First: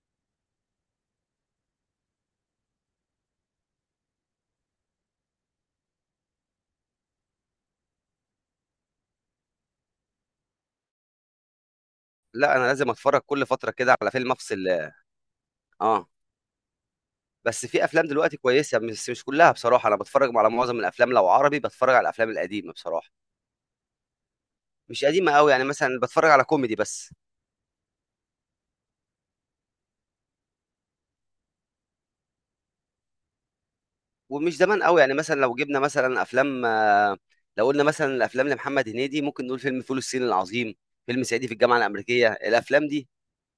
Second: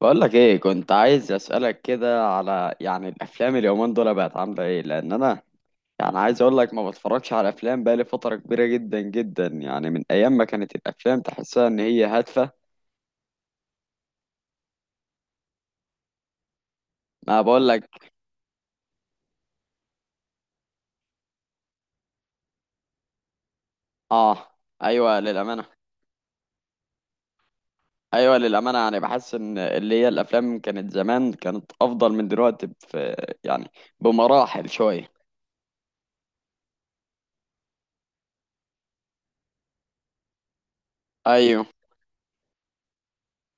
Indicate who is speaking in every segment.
Speaker 1: بقولك ايه، كنت عايز اسألك كده على يعني الافلام اليومين دول بقت عاملة ايه؟ لان انا يعني عايز اقولك ما بتفرجش على افلام بقالي فترة كبيرة جدا جدا، يعني من ايام ما كانت الافلام تحسها ان هي هادفة.
Speaker 2: لا، انا لازم اتفرج كل فتره كده على فيلم افصل. اه.
Speaker 1: ما
Speaker 2: بس في افلام
Speaker 1: بقولك.
Speaker 2: دلوقتي كويسه، بس مش كلها بصراحه. انا بتفرج على معظم الافلام، لو عربي بتفرج على الافلام القديمه بصراحه.
Speaker 1: اه.
Speaker 2: مش
Speaker 1: ايوه
Speaker 2: قديمه قوي،
Speaker 1: للأمانة.
Speaker 2: يعني مثلا بتفرج على كوميدي بس.
Speaker 1: ايوه للأمانة، يعني بحس ان اللي هي الافلام كانت زمان، كانت افضل من دلوقتي في، يعني،
Speaker 2: ومش
Speaker 1: بمراحل
Speaker 2: زمان قوي،
Speaker 1: شوية.
Speaker 2: يعني مثلا لو جبنا مثلا افلام لو قلنا مثلا الافلام لمحمد هنيدي ممكن نقول فيلم فول الصين العظيم، فيلم صعيدي في
Speaker 1: ايوه،
Speaker 2: الجامعه الامريكيه. الافلام دي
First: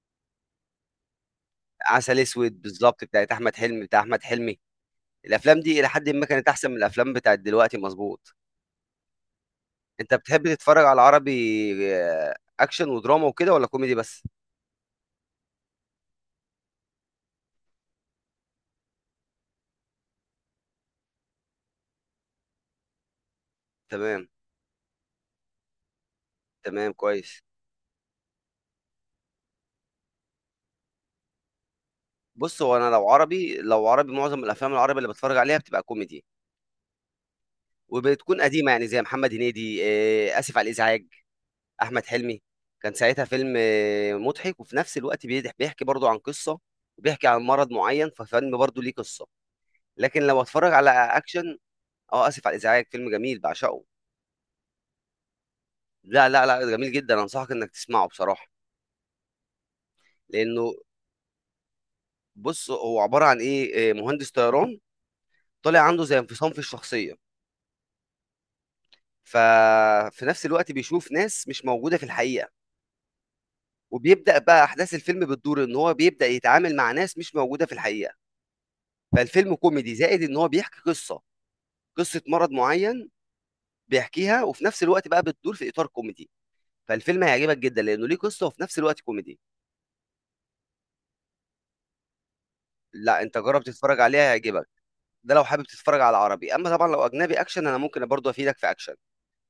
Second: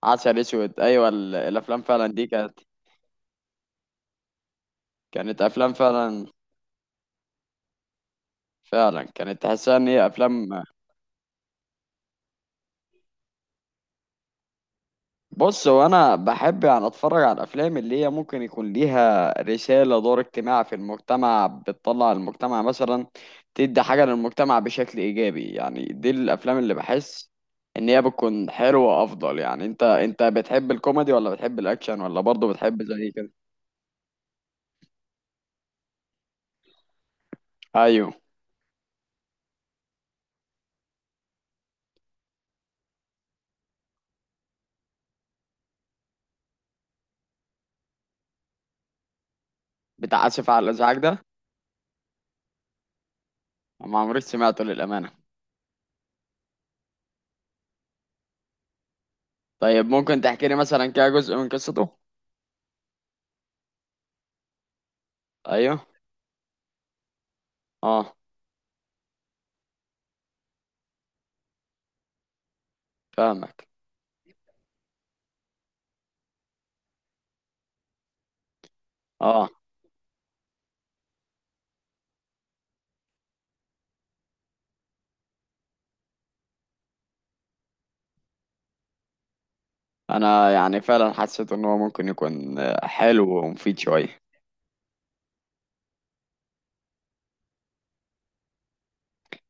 Speaker 1: عسل اسود، ايوه الافلام فعلا
Speaker 2: عسل
Speaker 1: دي كانت،
Speaker 2: اسود بالظبط، بتاعت احمد حلمي، بتاع احمد حلمي.
Speaker 1: كانت
Speaker 2: الافلام
Speaker 1: افلام
Speaker 2: دي الى حد
Speaker 1: فعلا.
Speaker 2: ما كانت احسن من الافلام بتاعت دلوقتي، مظبوط.
Speaker 1: فعلا كانت تحسها ان هي
Speaker 2: انت بتحب
Speaker 1: افلام.
Speaker 2: تتفرج على عربي اكشن ودراما وكده، ولا كوميدي بس؟
Speaker 1: بص، هو انا بحب يعني اتفرج على الافلام اللي هي ممكن يكون ليها رساله، دور اجتماعي في المجتمع، بتطلع المجتمع مثلا، تدي حاجه
Speaker 2: تمام.
Speaker 1: للمجتمع بشكل ايجابي. يعني دي الافلام اللي
Speaker 2: تمام،
Speaker 1: بحس
Speaker 2: كويس.
Speaker 1: ان هي بتكون حلوه افضل. يعني انت بتحب الكوميدي ولا بتحب الاكشن ولا برضه
Speaker 2: بص هو
Speaker 1: بتحب
Speaker 2: انا لو
Speaker 1: زي كده؟
Speaker 2: عربي معظم الافلام العربي اللي بتفرج عليها بتبقى كوميدي،
Speaker 1: ايوه،
Speaker 2: وبتكون قديمه، يعني زي محمد هنيدي. اسف على الازعاج، احمد حلمي، كان ساعتها فيلم مضحك وفي نفس الوقت بيحكي برضو عن قصه، وبيحكي عن مرض معين، ففيلم برضو ليه قصه. لكن
Speaker 1: بتاع
Speaker 2: لو
Speaker 1: اسف على
Speaker 2: اتفرج على
Speaker 1: الازعاج ده؟
Speaker 2: اكشن. اه، اسف على الازعاج فيلم جميل بعشقه.
Speaker 1: ما عمريش سمعته للامانه.
Speaker 2: لا لا لا، جميل جدا، انصحك انك تسمعه بصراحه.
Speaker 1: طيب ممكن تحكي لي
Speaker 2: لانه
Speaker 1: مثلا كده جزء من قصته؟
Speaker 2: بص هو عبارة عن إيه إيه، مهندس طيران، طالع
Speaker 1: ايوه.
Speaker 2: عنده زي انفصام في الشخصية.
Speaker 1: اه.
Speaker 2: ففي نفس الوقت بيشوف ناس مش موجودة في الحقيقة،
Speaker 1: فاهمك.
Speaker 2: وبيبدأ بقى أحداث الفيلم بتدور، إن هو بيبدأ يتعامل مع ناس مش موجودة في الحقيقة.
Speaker 1: اه.
Speaker 2: فالفيلم كوميدي زائد إن هو بيحكي قصة، قصة مرض معين، بيحكيها وفي نفس الوقت بقى بتدور في إطار كوميدي. فالفيلم هيعجبك جدا لأنه ليه قصة وفي نفس الوقت كوميدي.
Speaker 1: انا يعني فعلا حسيت ان هو ممكن يكون
Speaker 2: لا،
Speaker 1: حلو
Speaker 2: أنت جرب
Speaker 1: ومفيد
Speaker 2: تتفرج
Speaker 1: شويه.
Speaker 2: عليها هيعجبك. ده لو حابب تتفرج على عربي، أما طبعا لو أجنبي أكشن أنا ممكن برضه أفيدك في أكشن.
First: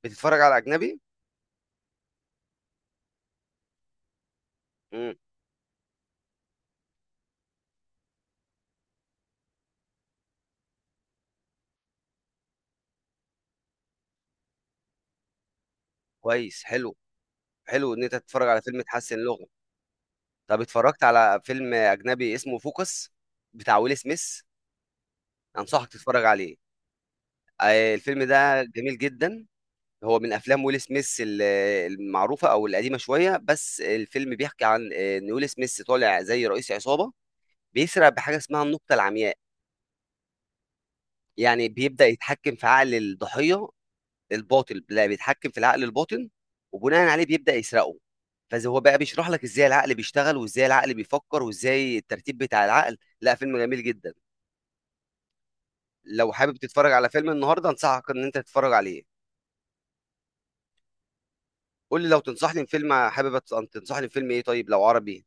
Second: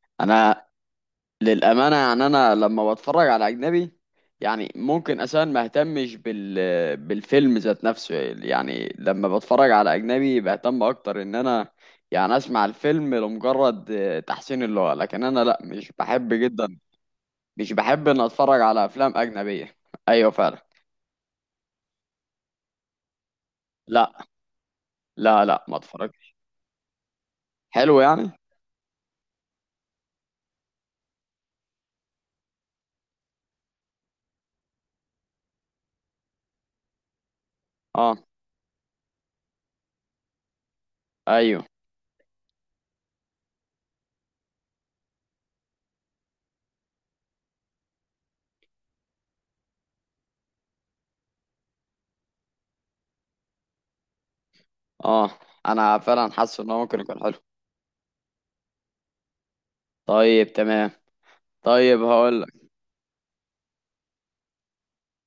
Speaker 2: بتتفرج على
Speaker 1: انا
Speaker 2: أجنبي؟
Speaker 1: للامانه، يعني انا لما بتفرج على اجنبي يعني
Speaker 2: مم.
Speaker 1: ممكن اساسا ما اهتمش بال، بالفيلم ذات نفسه. يعني لما بتفرج على اجنبي بهتم اكتر ان انا يعني اسمع الفيلم لمجرد تحسين اللغه، لكن انا لا، مش بحب
Speaker 2: كويس،
Speaker 1: جدا،
Speaker 2: حلو.
Speaker 1: مش
Speaker 2: حلو ان
Speaker 1: بحب
Speaker 2: انت
Speaker 1: ان
Speaker 2: تتفرج
Speaker 1: اتفرج
Speaker 2: على فيلم
Speaker 1: على افلام
Speaker 2: تحسن لغه.
Speaker 1: اجنبيه. ايوه
Speaker 2: طب
Speaker 1: فعلا.
Speaker 2: اتفرجت على فيلم اجنبي اسمه فوكس، بتاع ويل
Speaker 1: لا
Speaker 2: سميث؟
Speaker 1: لا لا، ما
Speaker 2: انصحك
Speaker 1: اتفرج.
Speaker 2: تتفرج عليه.
Speaker 1: حلو
Speaker 2: الفيلم
Speaker 1: يعني.
Speaker 2: ده جميل جدا. هو من افلام ويل سميث المعروفه او القديمه شويه. بس الفيلم بيحكي عن ان ويل سميث طالع زي رئيس عصابه، بيسرق
Speaker 1: اه.
Speaker 2: بحاجه اسمها النقطه العمياء.
Speaker 1: ايوه.
Speaker 2: يعني بيبدا يتحكم في عقل الضحيه الباطن، لا بيتحكم في العقل الباطن، وبناء عليه بيبدأ يسرقه. فزي هو بقى بيشرح لك ازاي العقل بيشتغل، وازاي العقل بيفكر، وازاي الترتيب بتاع العقل، لا فيلم جميل جدا.
Speaker 1: اه انا فعلا
Speaker 2: لو حابب
Speaker 1: حاسس ان هو
Speaker 2: تتفرج
Speaker 1: ممكن
Speaker 2: على
Speaker 1: يكون
Speaker 2: فيلم
Speaker 1: حلو.
Speaker 2: النهارده انصحك ان انت تتفرج عليه.
Speaker 1: طيب تمام. طيب
Speaker 2: قول لي لو
Speaker 1: هقولك.
Speaker 2: تنصحني بفيلم، حابب أن تنصحني بفيلم ايه؟ طيب لو عربي،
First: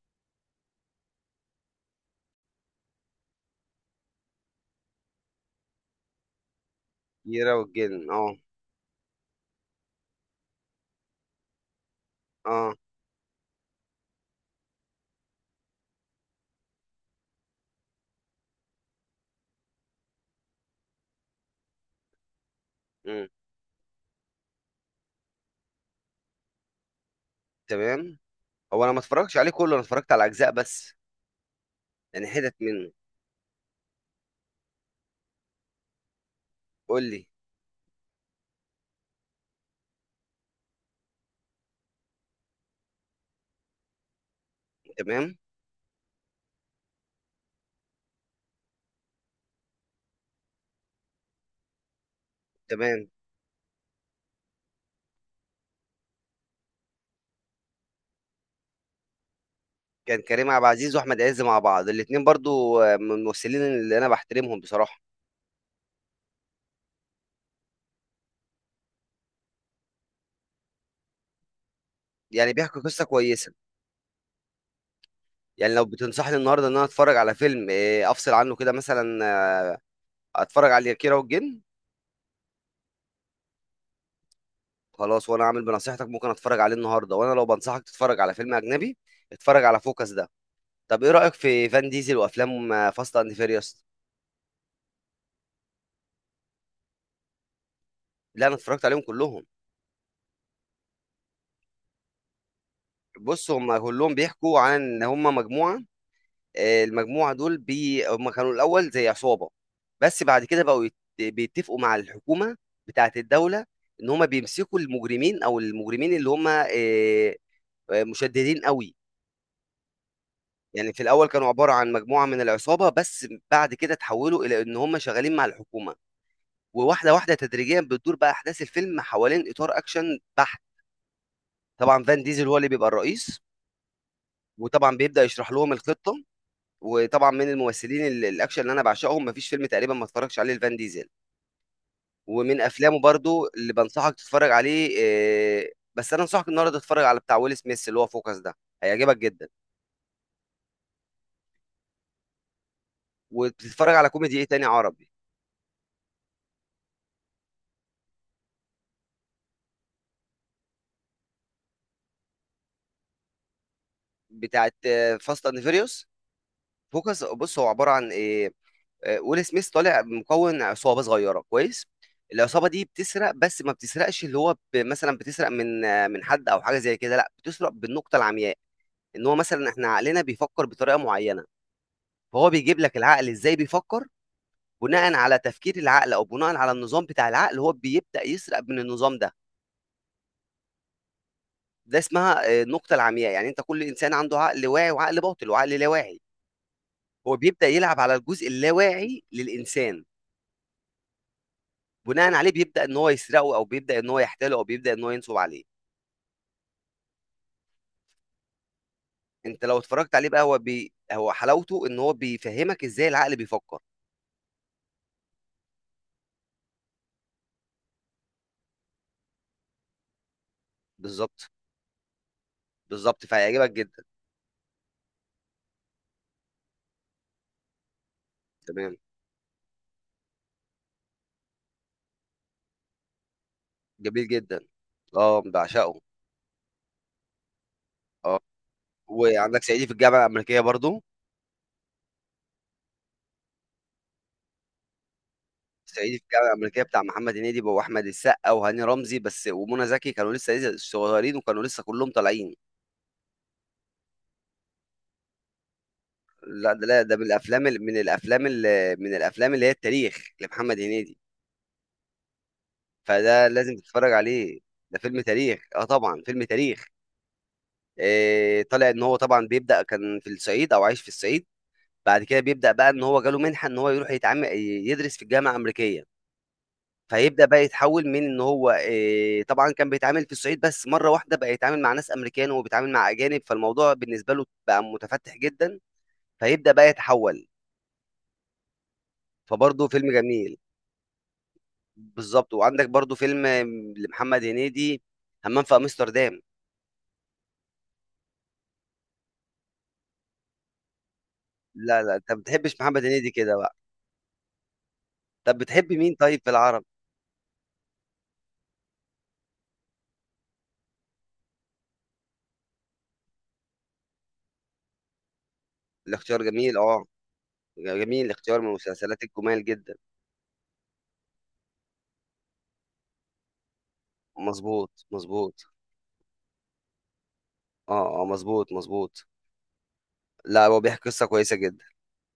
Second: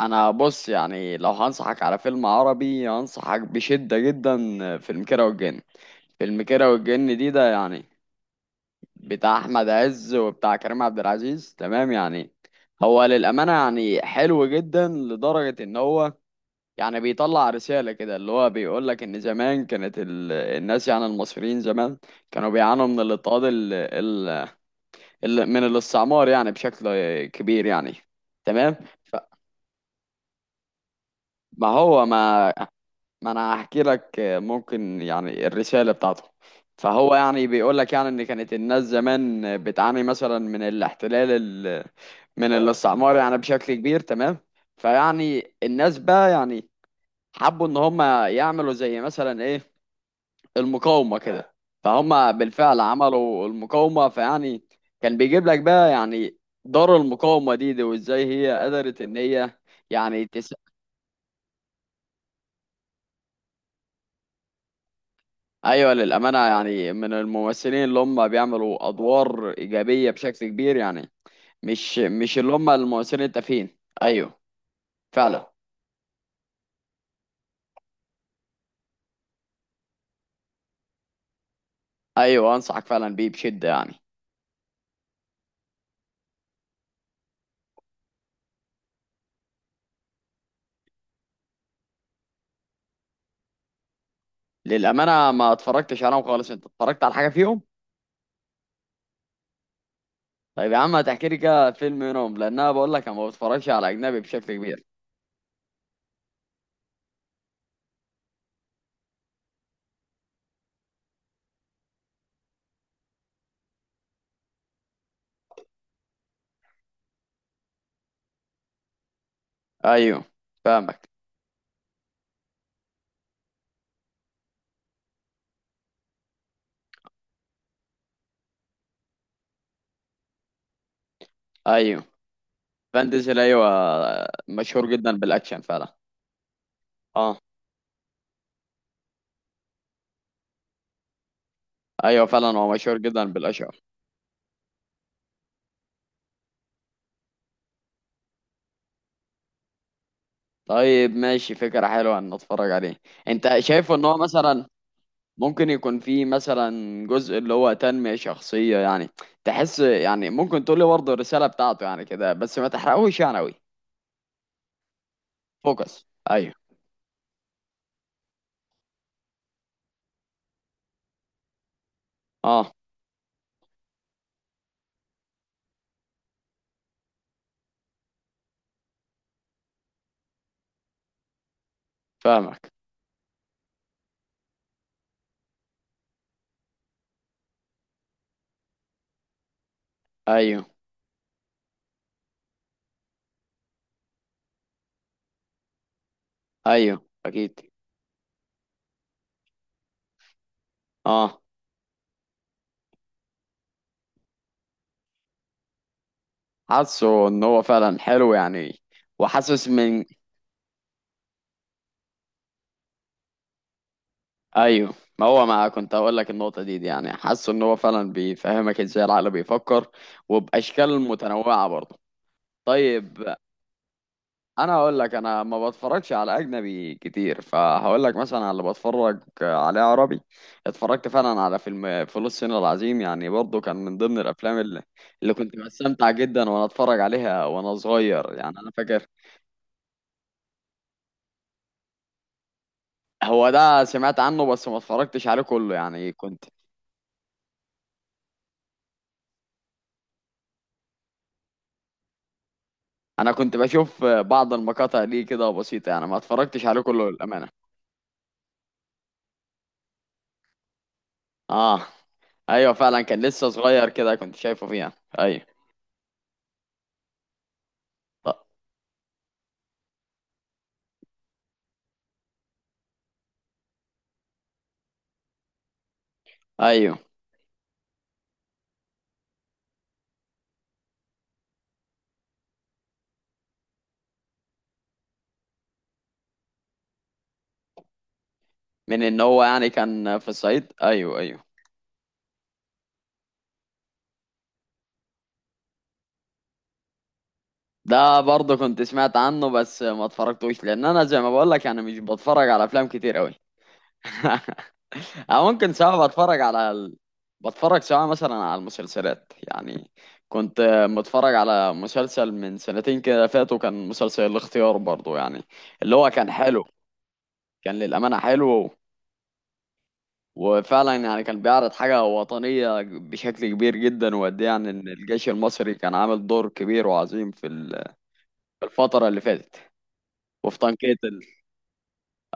Speaker 1: انا بص، يعني لو هنصحك على فيلم عربي هنصحك بشدة جدا، فيلم كيرة والجن. فيلم كيرة والجن دي، ده
Speaker 2: كيرة
Speaker 1: يعني
Speaker 2: والجن. اه.
Speaker 1: بتاع احمد عز وبتاع كريم عبد العزيز، تمام يعني.
Speaker 2: اه.
Speaker 1: هو للأمانة يعني حلو جدا لدرجة ان هو يعني بيطلع رسالة كده، اللي هو بيقولك ان زمان كانت الناس، يعني المصريين زمان كانوا بيعانوا من
Speaker 2: امم.
Speaker 1: الاضطهاد من الاستعمار يعني بشكل كبير يعني.
Speaker 2: تمام.
Speaker 1: تمام.
Speaker 2: هو انا ما اتفرجتش عليه كله، انا اتفرجت على اجزاء بس،
Speaker 1: ما هو
Speaker 2: يعني
Speaker 1: ما
Speaker 2: حتت منه.
Speaker 1: ما انا هحكي لك ممكن يعني الرسالة بتاعته.
Speaker 2: قول
Speaker 1: فهو
Speaker 2: لي.
Speaker 1: يعني بيقول لك يعني ان كانت الناس زمان بتعاني مثلا من الاحتلال، ال... من اه الاستعمار يعني بشكل كبير، تمام.
Speaker 2: تمام.
Speaker 1: فيعني الناس بقى يعني حبوا ان هم يعملوا زي مثلا ايه، المقاومة كده. فهم بالفعل
Speaker 2: تمام.
Speaker 1: عملوا المقاومة، فيعني كان بيجيب لك بقى يعني دار المقاومة دي، وازاي هي قدرت ان هي،
Speaker 2: كان
Speaker 1: يعني.
Speaker 2: كريم عبد العزيز واحمد عز مع بعض الاتنين برضو من الممثلين اللي انا بحترمهم بصراحه،
Speaker 1: ايوه للامانه، يعني من الممثلين اللي هم بيعملوا ادوار ايجابيه بشكل كبير يعني، مش اللي
Speaker 2: يعني
Speaker 1: هم
Speaker 2: بيحكوا قصه
Speaker 1: الممثلين
Speaker 2: كويسه.
Speaker 1: التافهين. ايوه فعلا.
Speaker 2: يعني لو بتنصحني النهارده ان انا اتفرج على فيلم، افصل عنه كده مثلا، آه، اتفرج على كيرة والجن.
Speaker 1: ايوه انصحك فعلا بيه بشده يعني.
Speaker 2: خلاص، وانا عامل بنصيحتك ممكن اتفرج عليه النهارده، وانا لو بنصحك تتفرج على فيلم اجنبي اتفرج على فوكس ده. طب ايه رايك في فان ديزل وافلام فاست اند فيريوس؟
Speaker 1: للامانه ما اتفرجتش عليهم خالص، انت اتفرجت على حاجه فيهم؟
Speaker 2: لا، انا اتفرجت عليهم كلهم.
Speaker 1: طيب يا عم هتحكي لي كده فيلم منهم، لان انا بقول لك انا ما
Speaker 2: بص
Speaker 1: بتفرجش
Speaker 2: هم
Speaker 1: على
Speaker 2: كلهم
Speaker 1: اجنبي بشكل
Speaker 2: بيحكوا عن
Speaker 1: كبير.
Speaker 2: ان هم مجموعه، المجموعه دول هم كانوا الاول زي عصابه، بس بعد كده بقوا بيتفقوا مع الحكومه، بتاعه الدوله، ان هم بيمسكوا المجرمين، او المجرمين اللي هم مشددين قوي.
Speaker 1: ايوه.
Speaker 2: يعني في
Speaker 1: فاهمك.
Speaker 2: الاول كانوا عباره عن مجموعه من العصابه، بس بعد كده تحولوا الى ان هم شغالين مع الحكومه. وواحده واحده تدريجيا بتدور بقى احداث الفيلم حوالين اطار اكشن بحت. طبعا
Speaker 1: ايوه،
Speaker 2: فان ديزل هو اللي بيبقى
Speaker 1: فان ديزل،
Speaker 2: الرئيس،
Speaker 1: ايوه مشهور
Speaker 2: وطبعا
Speaker 1: جدا
Speaker 2: بيبدا يشرح
Speaker 1: بالاكشن
Speaker 2: لهم
Speaker 1: فعلا.
Speaker 2: الخطه. وطبعا
Speaker 1: اه.
Speaker 2: من الممثلين الاكشن اللي انا بعشقهم، مفيش فيلم تقريبا ما اتفرجش عليه لفان ديزل.
Speaker 1: ايوه فعلا،
Speaker 2: ومن
Speaker 1: هو مشهور
Speaker 2: افلامه
Speaker 1: جدا
Speaker 2: برضو
Speaker 1: بالاكشن.
Speaker 2: اللي بنصحك تتفرج عليه، آه، بس انا انصحك النهارده تتفرج على بتاع ويل سميث اللي هو فوكس ده، هيعجبك جدا.
Speaker 1: طيب ماشي، فكرة حلوة ان اتفرج عليه. انت شايف
Speaker 2: وتتفرج
Speaker 1: ان
Speaker 2: على
Speaker 1: هو
Speaker 2: كوميدي ايه تاني
Speaker 1: مثلا
Speaker 2: عربي.
Speaker 1: ممكن يكون فيه مثلا جزء اللي هو تنمية شخصية يعني؟ تحس؟ يعني ممكن تقول لي برضه الرسالة بتاعته يعني كده، بس ما تحرقوش يعني قوي.
Speaker 2: بتاعت فاست اند
Speaker 1: فوكس،
Speaker 2: فيريوس.
Speaker 1: ايوه.
Speaker 2: فوكس، بص هو عباره عن ايه. ويل سميث طالع مكون عصابه صغيره، كويس. العصابه
Speaker 1: اه.
Speaker 2: دي بتسرق، بس ما بتسرقش اللي هو مثلا بتسرق من من حد او حاجه زي كده، لا بتسرق بالنقطه العمياء. ان هو مثلا احنا عقلنا بيفكر بطريقه معينه. فهو
Speaker 1: فاهمك.
Speaker 2: بيجيب لك العقل ازاي بيفكر، بناء على تفكير العقل او بناء على النظام بتاع العقل، هو بيبدا يسرق من النظام ده.
Speaker 1: ايوه.
Speaker 2: ده اسمها النقطه العمياء، يعني انت كل انسان عنده عقل واعي وعقل باطل وعقل لا واعي،
Speaker 1: ايوه
Speaker 2: هو
Speaker 1: اكيد.
Speaker 2: بيبدا يلعب على الجزء اللاواعي للانسان،
Speaker 1: اه.
Speaker 2: بناء عليه بيبدا ان هو يسرقه، او بيبدا ان هو يحتاله، او بيبدا ان هو ينصب عليه.
Speaker 1: حاسه ان هو فعلا حلو يعني.
Speaker 2: انت
Speaker 1: وحاسس
Speaker 2: لو
Speaker 1: من،
Speaker 2: اتفرجت عليه بقى هو هو حلاوته ان هو بيفهمك ازاي العقل بيفكر.
Speaker 1: ايوه، ما هو ما كنت هقول لك النقطة دي يعني، حاسه ان هو فعلا بيفهمك ازاي العقل بيفكر، وباشكال
Speaker 2: بالظبط،
Speaker 1: متنوعة برضه. طيب.
Speaker 2: بالظبط، فهيعجبك جدا.
Speaker 1: انا هقول لك انا ما بتفرجش على اجنبي كتير، فهقول لك مثلا على اللي
Speaker 2: تمام.
Speaker 1: بتفرج عليه عربي. اتفرجت فعلا على فيلم فول الصين العظيم، يعني برضه كان من ضمن
Speaker 2: جميل
Speaker 1: الافلام
Speaker 2: جدا.
Speaker 1: اللي
Speaker 2: اه،
Speaker 1: كنت
Speaker 2: بعشقه.
Speaker 1: بستمتع جدا وانا اتفرج عليها وانا صغير،
Speaker 2: اه،
Speaker 1: يعني انا فاكر.
Speaker 2: وعندك صعيدي في الجامعه الامريكيه برضو.
Speaker 1: هو ده سمعت عنه بس ما اتفرجتش عليه كله، يعني
Speaker 2: صعيدي في
Speaker 1: كنت،
Speaker 2: الجامعه الامريكيه بتاع محمد هنيدي واحمد السقا وهاني رمزي بس، ومنى زكي، كانوا لسه صغيرين، وكانوا لسه كلهم طالعين.
Speaker 1: انا كنت بشوف بعض المقاطع دي كده بسيطة، يعني ما اتفرجتش
Speaker 2: لا،
Speaker 1: عليه
Speaker 2: ده، لا
Speaker 1: كله
Speaker 2: ده من
Speaker 1: للأمانة.
Speaker 2: الافلام من الافلام اللي هي التاريخ لمحمد هنيدي،
Speaker 1: اه. ايوه فعلا كان
Speaker 2: فده
Speaker 1: لسه
Speaker 2: لازم
Speaker 1: صغير
Speaker 2: تتفرج
Speaker 1: كده، كنت
Speaker 2: عليه.
Speaker 1: شايفه فيها.
Speaker 2: ده فيلم
Speaker 1: ايوه،
Speaker 2: تاريخ، اه طبعا فيلم تاريخ. إيه طالع ان هو طبعا بيبدا كان في الصعيد، او عايش في الصعيد. بعد كده بيبدا بقى ان هو جاله منحه ان هو يروح يتعامل يدرس في الجامعه الامريكيه.
Speaker 1: ايوه،
Speaker 2: فيبدأ بقى يتحول، من إن هو طبعًا كان بيتعامل في الصعيد بس، مرّة واحدة بقى يتعامل مع ناس أمريكان وبيتعامل مع أجانب، فالموضوع بالنسبة له بقى متفتِّح جدًا، فيبدأ بقى يتحول.
Speaker 1: من ان هو يعني
Speaker 2: فبرضه فيلم
Speaker 1: كان في
Speaker 2: جميل.
Speaker 1: الصعيد، ايوه ايوه.
Speaker 2: بالضبط، وعندك برضه فيلم لمحمد هنيدي، همام في أمستردام.
Speaker 1: ده برضه كنت سمعت عنه بس ما اتفرجتوش، لان انا زي ما بقول لك انا مش
Speaker 2: لا، لا، أنت ما
Speaker 1: بتفرج على
Speaker 2: بتحبش
Speaker 1: افلام
Speaker 2: محمد
Speaker 1: كتير
Speaker 2: هنيدي
Speaker 1: قوي.
Speaker 2: كده بقى.
Speaker 1: او
Speaker 2: طب
Speaker 1: ممكن
Speaker 2: بتحب
Speaker 1: سواء
Speaker 2: مين طيب
Speaker 1: بتفرج
Speaker 2: في
Speaker 1: على
Speaker 2: العربي؟
Speaker 1: بتفرج سواء مثلا على المسلسلات يعني. كنت متفرج على مسلسل من سنتين كده فاتوا، كان مسلسل الاختيار برضه، يعني اللي هو كان
Speaker 2: الاختيار
Speaker 1: حلو.
Speaker 2: جميل.
Speaker 1: كان للأمانة
Speaker 2: جميل، الاختيار من
Speaker 1: حلو.
Speaker 2: المسلسلات الجُمال جدًا.
Speaker 1: وفعلا يعني كان بيعرض حاجة وطنية بشكل كبير جدا، وقد إيه يعني إن
Speaker 2: مضبوط،
Speaker 1: الجيش
Speaker 2: مضبوط.
Speaker 1: المصري كان عامل دور كبير وعظيم في
Speaker 2: مضبوط،
Speaker 1: الفترة اللي
Speaker 2: مضبوط.
Speaker 1: فاتت.
Speaker 2: لأ،
Speaker 1: وفطن
Speaker 2: هو بيحكي
Speaker 1: كيتل.
Speaker 2: قصة كويسة جدًا.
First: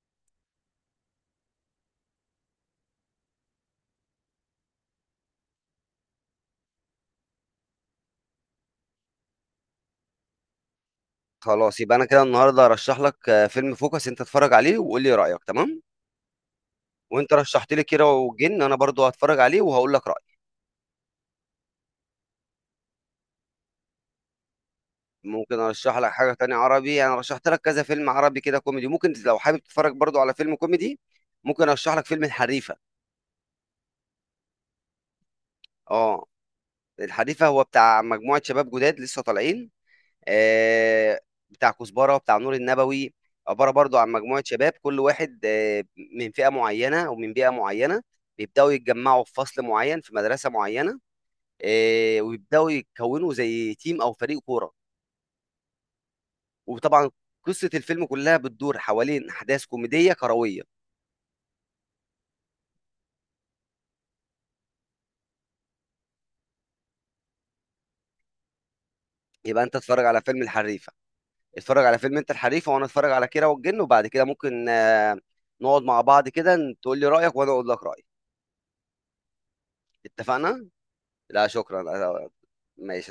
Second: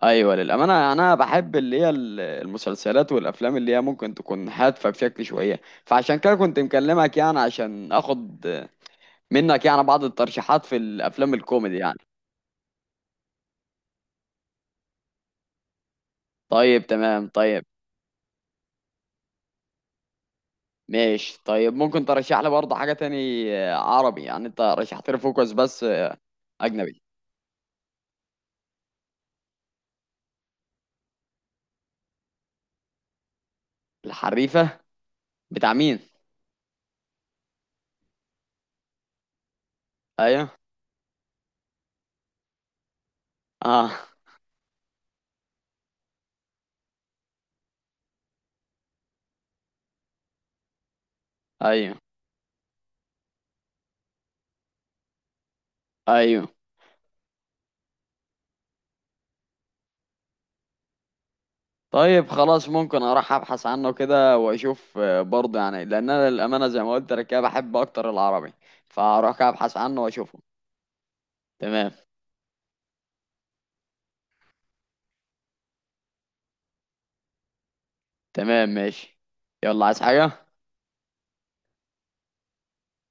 Speaker 1: ايوه للامانه، انا بحب اللي هي المسلسلات والافلام اللي هي ممكن تكون هادفه بشكل شويه. فعشان كده كنت مكلمك يعني عشان اخد منك يعني بعض الترشيحات في الافلام الكوميدي
Speaker 2: خلاص، يبقى
Speaker 1: يعني.
Speaker 2: أنا كده النهارده هارشّح لك فيلم فوكس، أنت اتفرّج عليه وقُل لي رأيك، تمام.
Speaker 1: طيب تمام.
Speaker 2: وأنت
Speaker 1: طيب
Speaker 2: رشّحت لي كيرة والجن، أنا برضه هاتفرّج عليه وهاقول لك رأيي.
Speaker 1: ماشي. طيب ممكن ترشح لي برضه حاجه تاني عربي؟ يعني انت رشحت لي فوكس
Speaker 2: ممكن
Speaker 1: بس
Speaker 2: أرشّح لك حاجة تانية
Speaker 1: اجنبي.
Speaker 2: عربي، أنا رشّحت لك كذا فيلم عربي كده كوميدي، ممكن لو حابب تتفرّج برضه على فيلم كوميدي. ممكن أرشّح لك فيلم الحريفة.
Speaker 1: الحريفه، بتاع مين؟
Speaker 2: آه، الحريفة هو بتاع مجموعة شباب جداد لسه طالعين.
Speaker 1: ايوه.
Speaker 2: آه، بتاع كزبره، بتاع نور النبوي. عباره
Speaker 1: اه.
Speaker 2: برضو عن مجموعه شباب، كل واحد من فئه معينه ومن بيئه معينه، بيبداوا يتجمعوا في فصل معين في مدرسه معينه.
Speaker 1: ايوه.
Speaker 2: ويبداوا يكونوا زي تيم او فريق كوره،
Speaker 1: ايوه.
Speaker 2: وطبعا قصه الفيلم كلها بتدور حوالين احداث كوميديه كرويه.
Speaker 1: طيب خلاص، ممكن اروح ابحث عنه كده واشوف، آه، برضه يعني لان انا للامانه زي ما قلت لك كده، بحب اكتر العربي. فاروح كده
Speaker 2: يبقى انت
Speaker 1: ابحث عنه
Speaker 2: تتفرج على
Speaker 1: واشوفه.
Speaker 2: فيلم الحريفه، اتفرج
Speaker 1: تمام.
Speaker 2: على فيلم انت الحريفه، وانا اتفرج على كيرة والجن، وبعد كده ممكن نقعد مع بعض كده، تقول لي رايك وانا اقول لك رايي.
Speaker 1: تمام ماشي. يلا، عايز حاجه؟
Speaker 2: اتفقنا. لا شكرا، ماشي.